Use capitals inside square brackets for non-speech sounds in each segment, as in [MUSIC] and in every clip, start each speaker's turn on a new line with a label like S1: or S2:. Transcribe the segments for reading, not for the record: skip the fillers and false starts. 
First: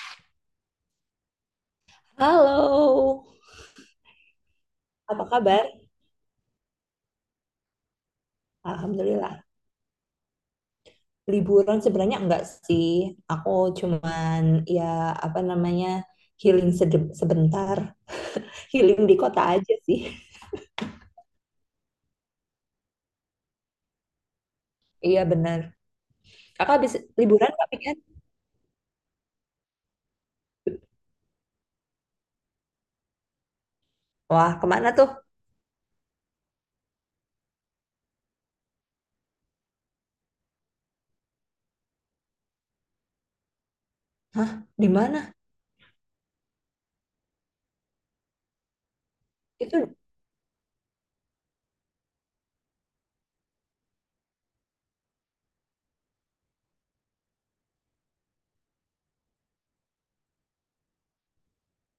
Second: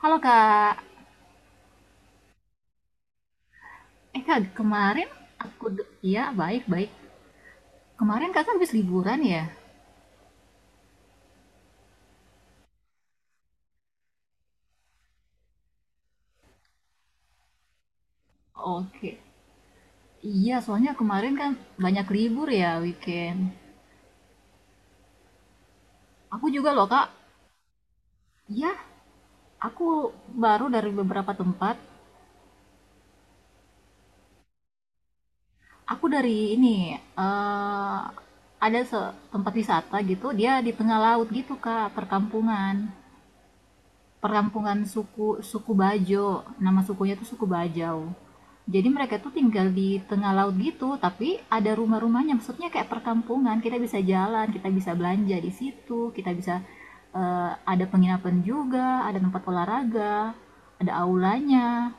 S1: Halo Kak,
S2: Halo,
S1: Kak, kemarin
S2: apa kabar?
S1: aku, iya baik-baik. Kemarin Kakak habis liburan ya?
S2: Alhamdulillah. Liburan sebenarnya enggak sih. Aku cuman ya apa namanya healing sebentar. Healing di
S1: Oke,
S2: kota aja sih.
S1: iya soalnya kemarin kan banyak libur ya weekend.
S2: [LAUGHS] Iya benar.
S1: Aku juga
S2: Kakak
S1: loh
S2: habis
S1: Kak,
S2: liburan Kak Pian?
S1: iya aku baru dari beberapa tempat.
S2: Wah, kemana tuh?
S1: Aku dari ini, eh ada tempat wisata gitu, dia di tengah laut gitu Kak, perkampungan.
S2: Hah,
S1: Perkampungan
S2: di mana?
S1: suku suku Bajo. Nama sukunya tuh suku Bajau. Jadi mereka tuh tinggal
S2: Itu
S1: di tengah laut gitu, tapi ada rumah-rumahnya. Maksudnya kayak perkampungan, kita bisa jalan, kita bisa belanja di situ, ada penginapan juga, ada tempat olahraga, ada aulanya.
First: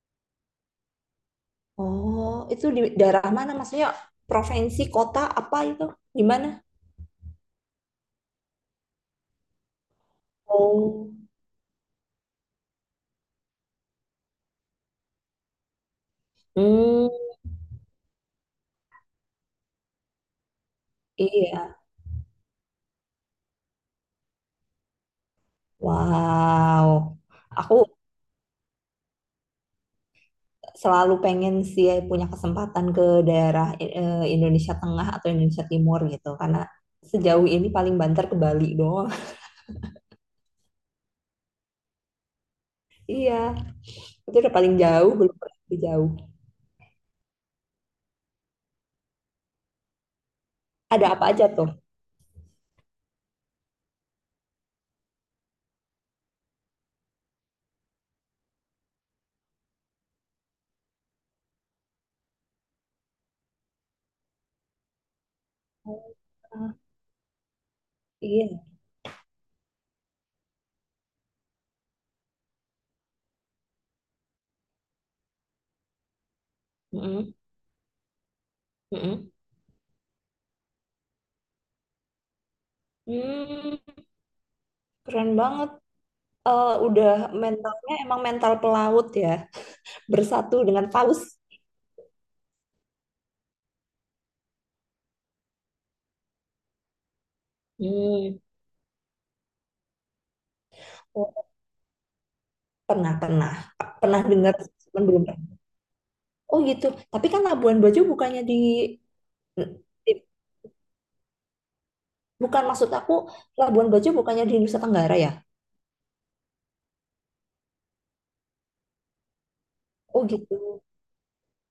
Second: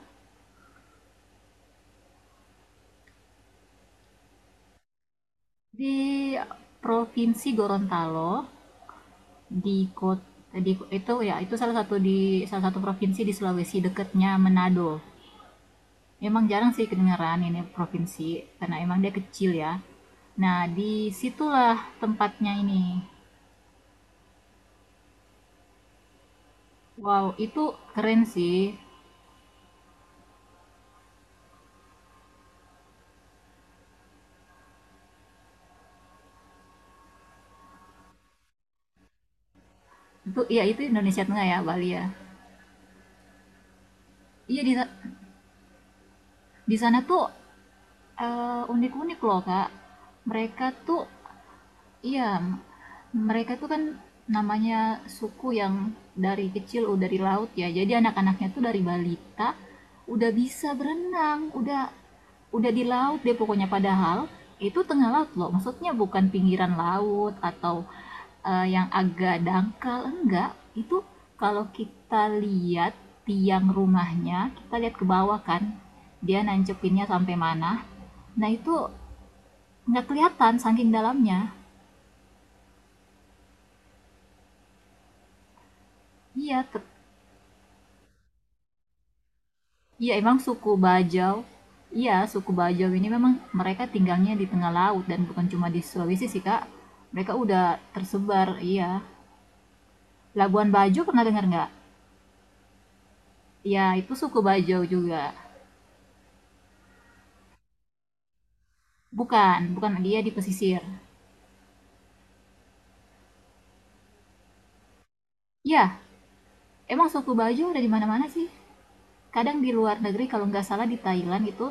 S2: oh, itu di daerah mana? Maksudnya provinsi, kota apa itu? Di
S1: Di
S2: mana?
S1: Provinsi Gorontalo, di kota
S2: Oh.
S1: di salah satu provinsi di Sulawesi dekatnya Manado. Memang jarang sih
S2: Hmm,
S1: kedengeran ini provinsi, karena emang dia kecil ya. Nah, disitulah
S2: iya.
S1: tempatnya ini.
S2: Wow.
S1: Wow, itu
S2: Aku
S1: keren sih.
S2: selalu pengen sih ya punya kesempatan ke daerah Indonesia Tengah atau Indonesia Timur gitu karena sejauh ini paling banter ke Bali doang.
S1: Itu ya itu Indonesia Tengah ya, Bali ya.
S2: [LAUGHS] Iya, itu udah
S1: Iya di
S2: paling jauh, belum pernah lebih jauh.
S1: di sana tuh unik-unik loh, Kak. Mereka tuh
S2: Ada apa aja tuh?
S1: iya, mereka tuh kan namanya suku yang dari kecil udah di laut ya. Jadi anak-anaknya tuh dari balita udah bisa berenang, udah di laut deh pokoknya padahal itu tengah laut loh, maksudnya bukan pinggiran
S2: Ah,
S1: laut atau
S2: iya.
S1: yang agak dangkal enggak itu. Kalau kita lihat tiang rumahnya, kita lihat ke bawah kan dia nancepinnya
S2: Mm-mm,
S1: sampai mana, nah itu
S2: mm-mm.
S1: nggak kelihatan saking dalamnya.
S2: Hmm, keren banget.
S1: iya
S2: Eh, udah, mentalnya emang mental pelaut ya,
S1: iya emang
S2: bersatu
S1: suku
S2: dengan paus.
S1: Bajau. Iya, suku Bajau ini memang mereka tinggalnya di tengah laut dan bukan cuma di Sulawesi sih kak, mereka udah
S2: Hmm.
S1: tersebar. Iya, Labuan Bajo pernah dengar
S2: Oh,
S1: nggak?
S2: pernah, pernah,
S1: Ya, itu
S2: pernah
S1: suku
S2: dengar,
S1: Bajo
S2: cuman
S1: juga.
S2: belum pernah. Oh gitu, tapi kan Labuan Bajo bukannya di
S1: Bukan, bukan
S2: di
S1: dia di pesisir.
S2: Bukan, maksud aku, Labuan Bajo bukannya di Nusa Tenggara ya?
S1: Ya, emang suku Bajo ada di mana-mana sih. Kadang di luar
S2: Oh
S1: negeri kalau nggak
S2: gitu.
S1: salah di Thailand itu,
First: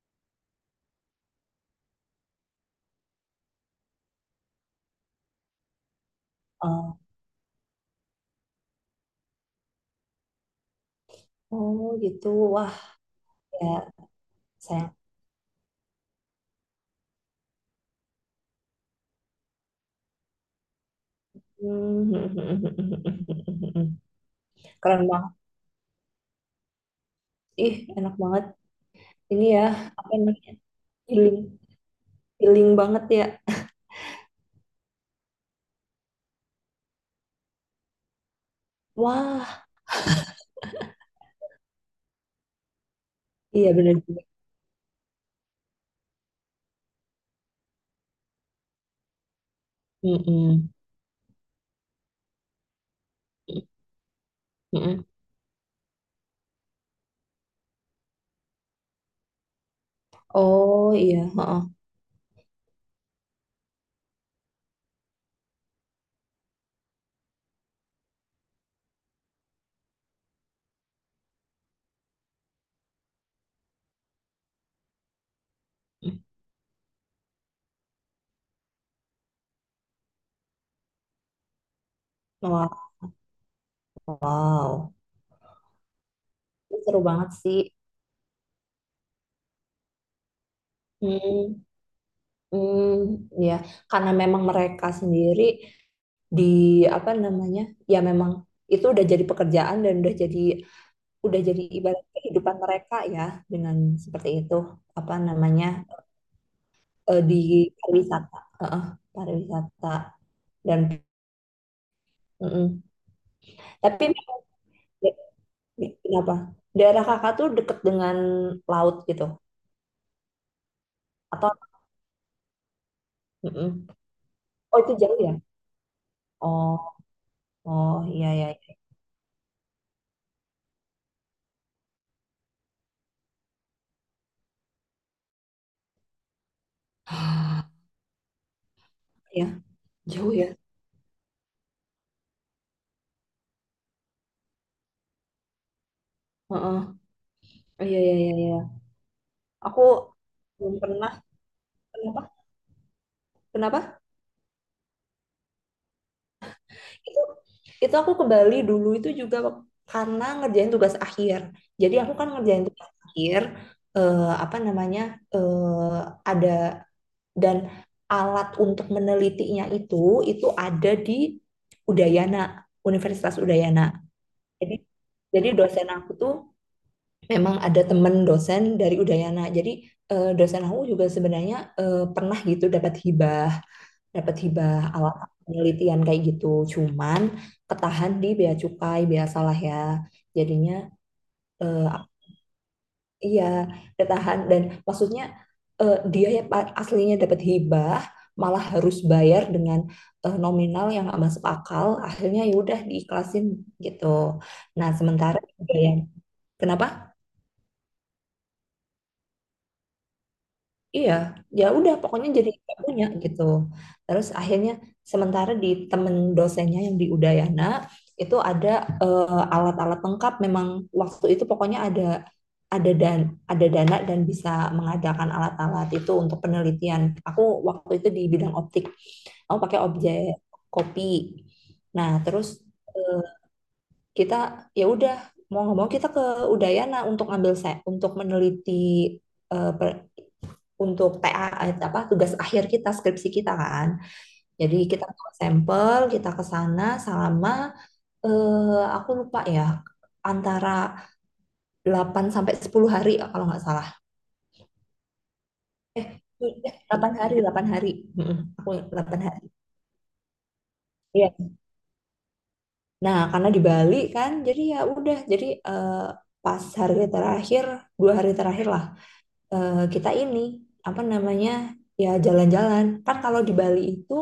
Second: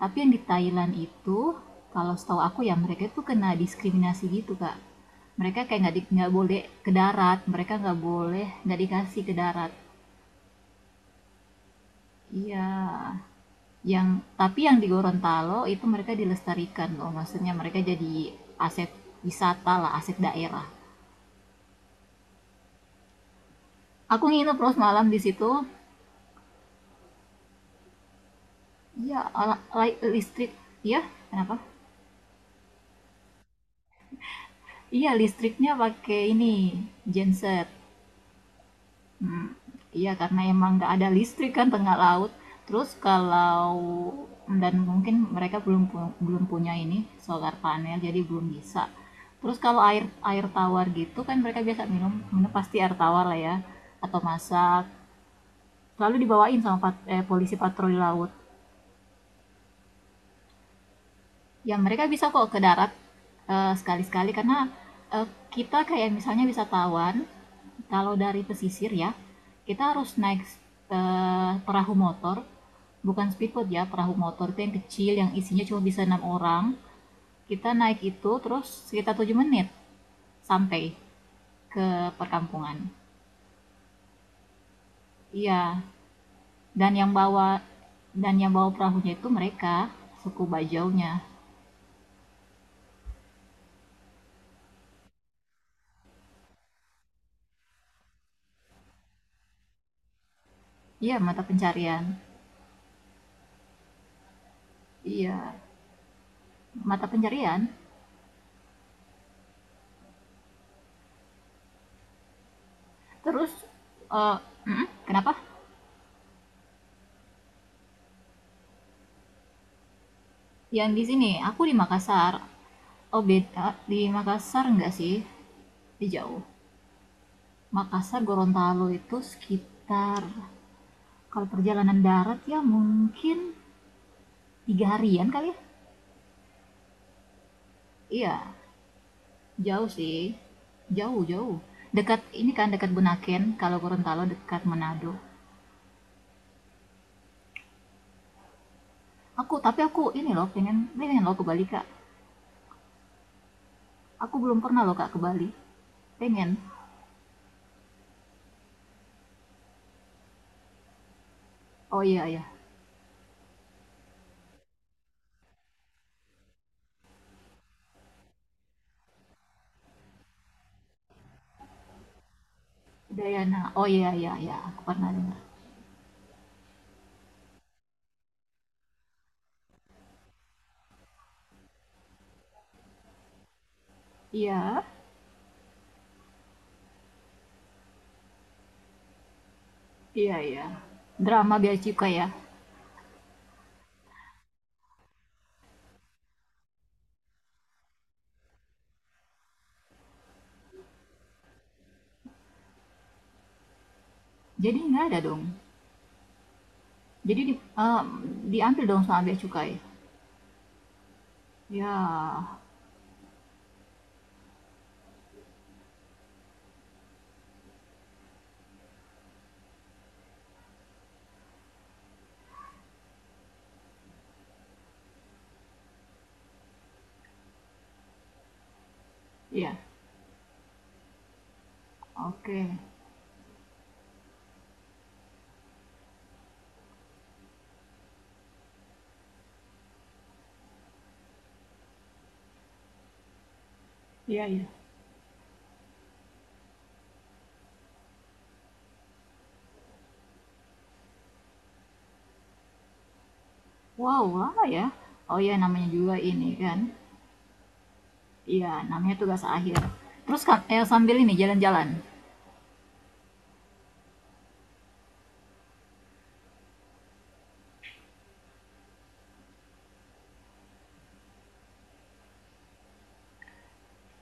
S1: tapi yang di Thailand itu kalau setahu aku ya mereka tuh kena diskriminasi gitu kak. Mereka kayak nggak boleh ke
S2: Oh,
S1: darat, mereka nggak dikasih ke darat.
S2: oh gitu.
S1: Iya,
S2: Wah, ya,
S1: yang tapi yang di
S2: sayang.
S1: Gorontalo itu mereka dilestarikan loh, maksudnya mereka jadi aset wisata lah, aset daerah.
S2: [LAUGHS]
S1: Aku nginep terus
S2: Keren
S1: malam di
S2: banget.
S1: situ.
S2: Ih enak banget.
S1: Iya,
S2: Ini
S1: ala
S2: ya
S1: lai
S2: apa
S1: listrik
S2: namanya?
S1: iya,
S2: Healing,
S1: kenapa?
S2: healing banget ya.
S1: Iya, listriknya pakai ini, genset. Mmm,
S2: Wah,
S1: iya, karena emang nggak ada listrik kan tengah laut. Terus kalau
S2: iya bener juga.
S1: dan mungkin mereka belum punya ini, solar panel, jadi belum bisa. Terus kalau air air
S2: Mm-mm.
S1: tawar gitu kan mereka biasa minum minum pasti air tawar lah ya, atau masak,
S2: Mm-mm.
S1: lalu dibawain sama polisi patroli laut.
S2: Oh iya.
S1: Ya,
S2: Heeh.
S1: mereka bisa kok ke darat, sekali-sekali karena, kita kayak misalnya wisatawan, kalau dari pesisir ya, kita harus naik, perahu motor, bukan speedboat ya, perahu motor itu yang kecil yang isinya cuma bisa 6 orang. Kita naik itu terus sekitar 7 menit sampai ke perkampungan.
S2: Wah, wow.
S1: Iya, dan
S2: Seru
S1: yang
S2: banget
S1: bawa
S2: sih.
S1: dan yang bawa perahunya itu mereka, suku Bajaunya.
S2: Hmm. Hmm, ya karena memang mereka sendiri di apa namanya, ya memang itu udah jadi pekerjaan dan udah jadi
S1: Iya, mata
S2: udah jadi ibarat
S1: pencarian.
S2: kehidupan mereka ya, dengan seperti itu, apa
S1: Iya,
S2: namanya,
S1: mata
S2: di
S1: pencarian.
S2: pariwisata, heeh, pariwisata dan mhm,
S1: Terus,
S2: tapi
S1: eee mhm, kenapa?
S2: kenapa? Daerah Kakak tuh deket dengan laut gitu?
S1: Yang di sini,
S2: Atau
S1: aku di Makassar. Oh beda,
S2: mhm,
S1: di Makassar
S2: oh itu
S1: enggak sih,
S2: jauh ya?
S1: di jauh.
S2: Oh, oh,
S1: Makassar,
S2: iya iya ya,
S1: Gorontalo itu sekitar kalau perjalanan darat ya mungkin 3 harian kali ya? Iya, jauh sih,
S2: jauh ya?
S1: jauh jauh. Dekat ini kan, dekat Bunaken, kalau Gorontalo dekat Manado.
S2: Heeh, oh, iya iya iya iya.
S1: Aku tapi
S2: Aku
S1: aku ini loh
S2: belum
S1: pengen
S2: pernah.
S1: pengen loh ke Bali, Kak.
S2: Kenapa? Kenapa?
S1: Aku belum pernah loh, Kak, ke Bali. Pengen.
S2: Itu itu aku ke Bali dulu itu juga karena ngerjain tugas akhir. Jadi
S1: Oh
S2: aku
S1: iya
S2: kan
S1: ya,
S2: ngerjain tugas akhir, apa namanya, eh, ada dan alat untuk menelitinya itu ada di Udayana, Universitas
S1: Dayana.
S2: Udayana.
S1: Oh iya iya ya,
S2: Jadi
S1: aku pernah dengar.
S2: jadi dosen aku tuh memang ada temen dosen dari Udayana. Jadi dosen aku juga sebenarnya pernah gitu dapat hibah
S1: Iya,
S2: alat penelitian kayak gitu, cuman ketahan di bea cukai biasalah ya,
S1: iya iya.
S2: jadinya
S1: Drama bea
S2: eh,
S1: cukai ya.
S2: iya, ketahan, dan maksudnya dia ya aslinya dapat hibah malah harus bayar dengan nominal yang nggak masuk akal, akhirnya ya udah diikhlasin gitu.
S1: Jadi
S2: Nah
S1: nggak ada
S2: sementara
S1: dong.
S2: hibah yang kenapa...
S1: Jadi diambil dong sama bea cukai.
S2: Iya, ya udah pokoknya jadi
S1: Ya,
S2: nggak punya gitu. Terus akhirnya sementara di temen dosennya yang di Udayana itu ada alat-alat lengkap. Memang waktu itu pokoknya ada dan ada dana dan bisa mengadakan alat-alat itu untuk penelitian. Aku waktu itu di bidang optik. Aku
S1: iya.
S2: pakai objek kopi. Nah, terus
S1: Oke.
S2: eh, kita ya udah mau nggak mau kita ke Udayana untuk ngambil untuk meneliti untuk TA, apa, tugas akhir kita, skripsi kita kan.
S1: Iya, iya.
S2: Jadi kita bawa sampel, kita ke sana selama aku lupa ya, antara 8 sampai 10 hari kalau nggak salah.
S1: Wow, lama ya. Oh iya, namanya
S2: Eh,
S1: juga ini
S2: eh,
S1: kan.
S2: 8 hari, 8 hari. mm Aku
S1: Iya, namanya
S2: 8
S1: tugas
S2: hari.
S1: akhir. Terus kan sambil
S2: Iya.
S1: ini jalan-jalan.
S2: Nah, karena di Bali kan, jadi ya udah, jadi pas hari terakhir, dua hari terakhir lah, kita ini, apa namanya, ya jalan-jalan. Kan kalau di Bali itu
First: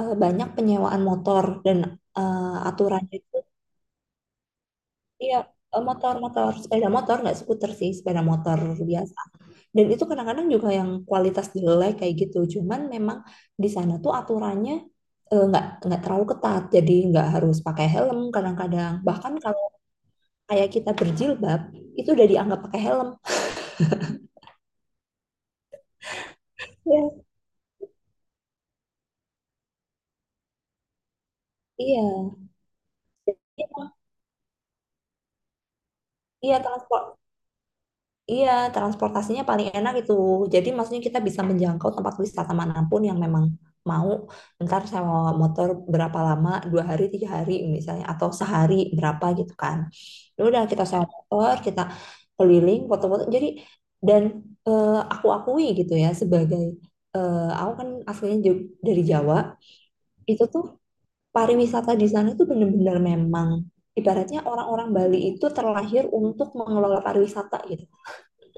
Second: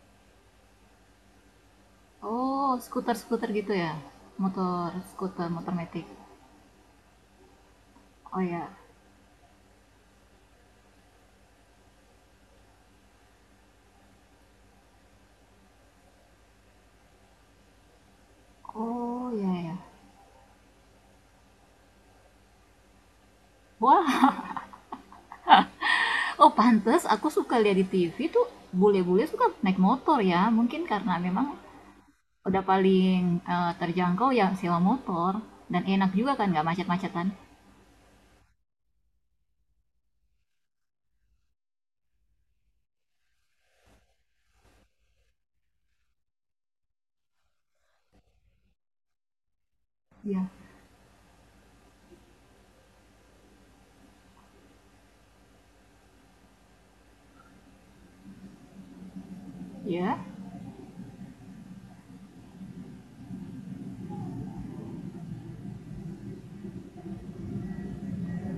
S2: banyak penyewaan motor dan eh,
S1: Oh,
S2: aturannya itu
S1: skuter-skuter gitu ya. Motor,
S2: ya
S1: skuter, motor metik.
S2: motor-motor, sepeda motor, nggak skuter sih, sepeda
S1: Oh
S2: motor
S1: iya.
S2: biasa, dan itu kadang-kadang juga yang kualitas jelek kayak gitu, cuman memang di sana tuh aturannya nggak terlalu ketat, jadi nggak harus pakai helm kadang-kadang,
S1: Oh
S2: bahkan
S1: iya
S2: kalau
S1: ya.
S2: kayak kita berjilbab itu udah dianggap pakai helm.
S1: Wah, oh pantes,
S2: Iya,
S1: aku suka lihat di TV tuh bule-bule suka naik motor ya. Mungkin karena memang
S2: iya,
S1: udah paling
S2: iya,
S1: terjangkau ya sewa motor dan enak juga kan
S2: iya,
S1: nggak
S2: transport...
S1: macet-macetan.
S2: Iya, transportasinya paling enak itu. Jadi maksudnya kita bisa menjangkau tempat wisata manapun yang memang mau. Ntar sewa motor berapa lama, 2 hari, 3 hari misalnya, atau sehari berapa gitu kan. Ya
S1: Iya,
S2: udah kita sewa motor, kita keliling, foto-foto. Jadi dan aku akui gitu ya, sebagai aku kan aslinya dari Jawa,
S1: iya,
S2: itu tuh pariwisata di sana itu benar-benar memang, ibaratnya orang-orang Bali itu terlahir untuk mengelola pariwisata gitu.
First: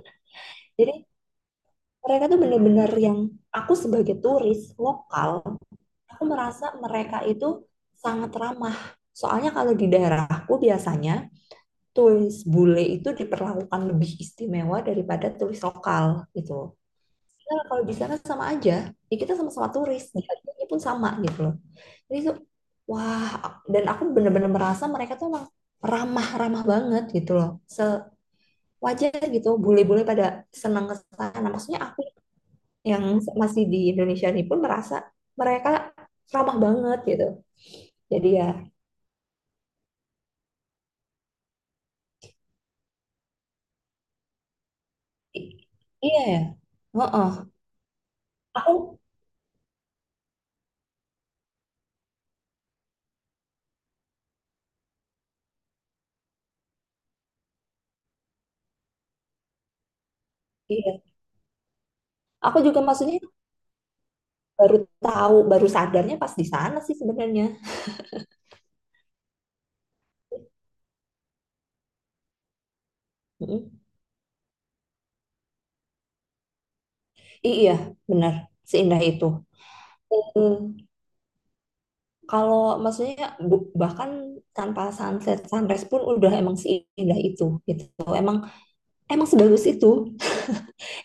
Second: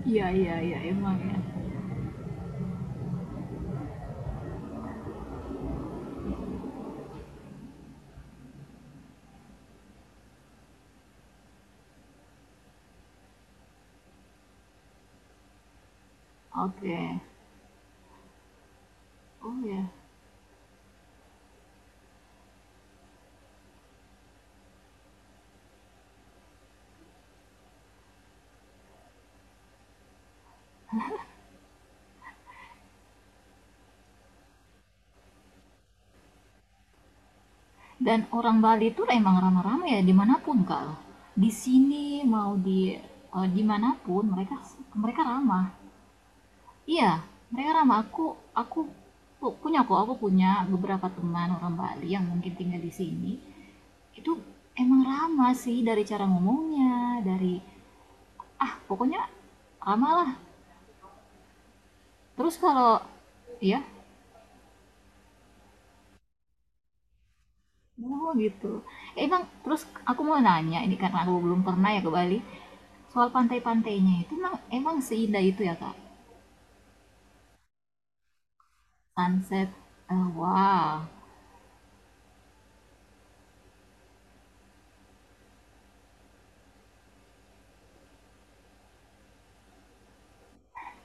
S1: iya, iya, iya
S2: Jadi
S1: emang ya.
S2: mereka tuh bener-bener yang, aku sebagai turis lokal, aku merasa mereka itu sangat ramah, soalnya kalau di daerahku biasanya turis bule itu diperlakukan lebih istimewa daripada turis lokal gitu.
S1: Oke,
S2: Padahal kalau di sana sama aja, ya kita
S1: oh
S2: sama-sama
S1: ya.
S2: turis, dihargainya pun sama gitu loh. Jadi tuh wah, dan aku bener-bener merasa mereka tuh emang ramah-ramah banget gitu loh, sewajar gitu bule-bule pada senang ke sana, maksudnya aku yang masih di Indonesia ini pun merasa mereka ramah banget gitu.
S1: Dan
S2: Jadi ya,
S1: orang Bali itu emang ramah-ramah ya dimanapun kalau di sini mau di dimanapun mereka mereka
S2: i-
S1: ramah.
S2: iya ya.
S1: Iya,
S2: Heeh.
S1: mereka ramah. Aku aku
S2: Aku,
S1: pu- punya kok, aku punya beberapa teman orang Bali yang mungkin tinggal di sini. Itu emang ramah sih dari cara ngomongnya, dari ah pokoknya ramah lah.
S2: iya.
S1: Terus
S2: Aku juga
S1: kalau
S2: maksudnya
S1: iya,
S2: baru tahu, baru sadarnya pas di sana sih sebenarnya.
S1: oh gitu. Ya, emang terus aku mau nanya ini karena aku belum pernah ya ke Bali. Soal
S2: Mm-mm.
S1: pantai-pantainya itu emang emang seindah itu ya, Kak?
S2: Iya, benar. Seindah itu.
S1: Sunset.
S2: Mm.
S1: Wow.
S2: Kalau maksudnya bahkan tanpa sunset sunrise pun udah emang seindah itu gitu. Emang emang sebagus itu.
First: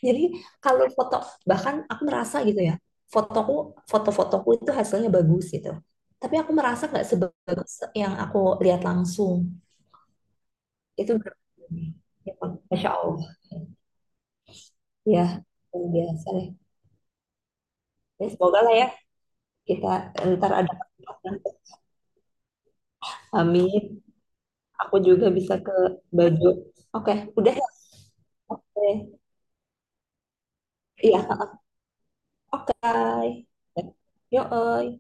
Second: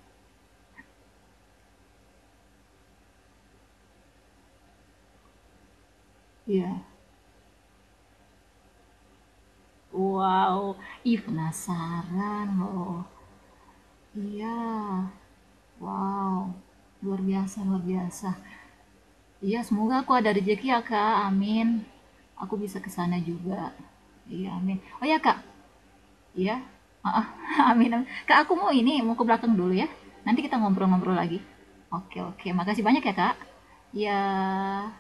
S2: Jadi kalau foto, bahkan aku merasa gitu ya, fotoku foto-fotoku itu hasilnya bagus gitu. Tapi aku
S1: Iya.
S2: merasa nggak sebagus yang aku lihat langsung.
S1: Wow,
S2: Itu
S1: ih
S2: berarti ya,
S1: penasaran
S2: Masya
S1: loh.
S2: Allah.
S1: Iya,
S2: Ya, luar biasa deh.
S1: wow, luar
S2: Ya,
S1: biasa.
S2: semoga lah ya
S1: Iya,
S2: kita
S1: semoga aku ada
S2: ntar
S1: rezeki
S2: ada
S1: ya, Kak,
S2: kesempatan.
S1: amin. Aku bisa ke sana juga.
S2: Amin.
S1: Iya, amin.
S2: Aku
S1: Oh ya,
S2: juga
S1: Kak.
S2: bisa ke baju.
S1: Iya.
S2: Oke,
S1: Heeh,
S2: udah ya.
S1: [LAUGHS] amin, amin. Kak, aku mau
S2: Oke.
S1: ini, mau ke belakang dulu ya. Nanti kita ngobrol-ngobrol lagi.
S2: Iya,
S1: Oke, oke. Makasih banyak ya, Kak.
S2: oke.
S1: Iya.
S2: Yo, oi.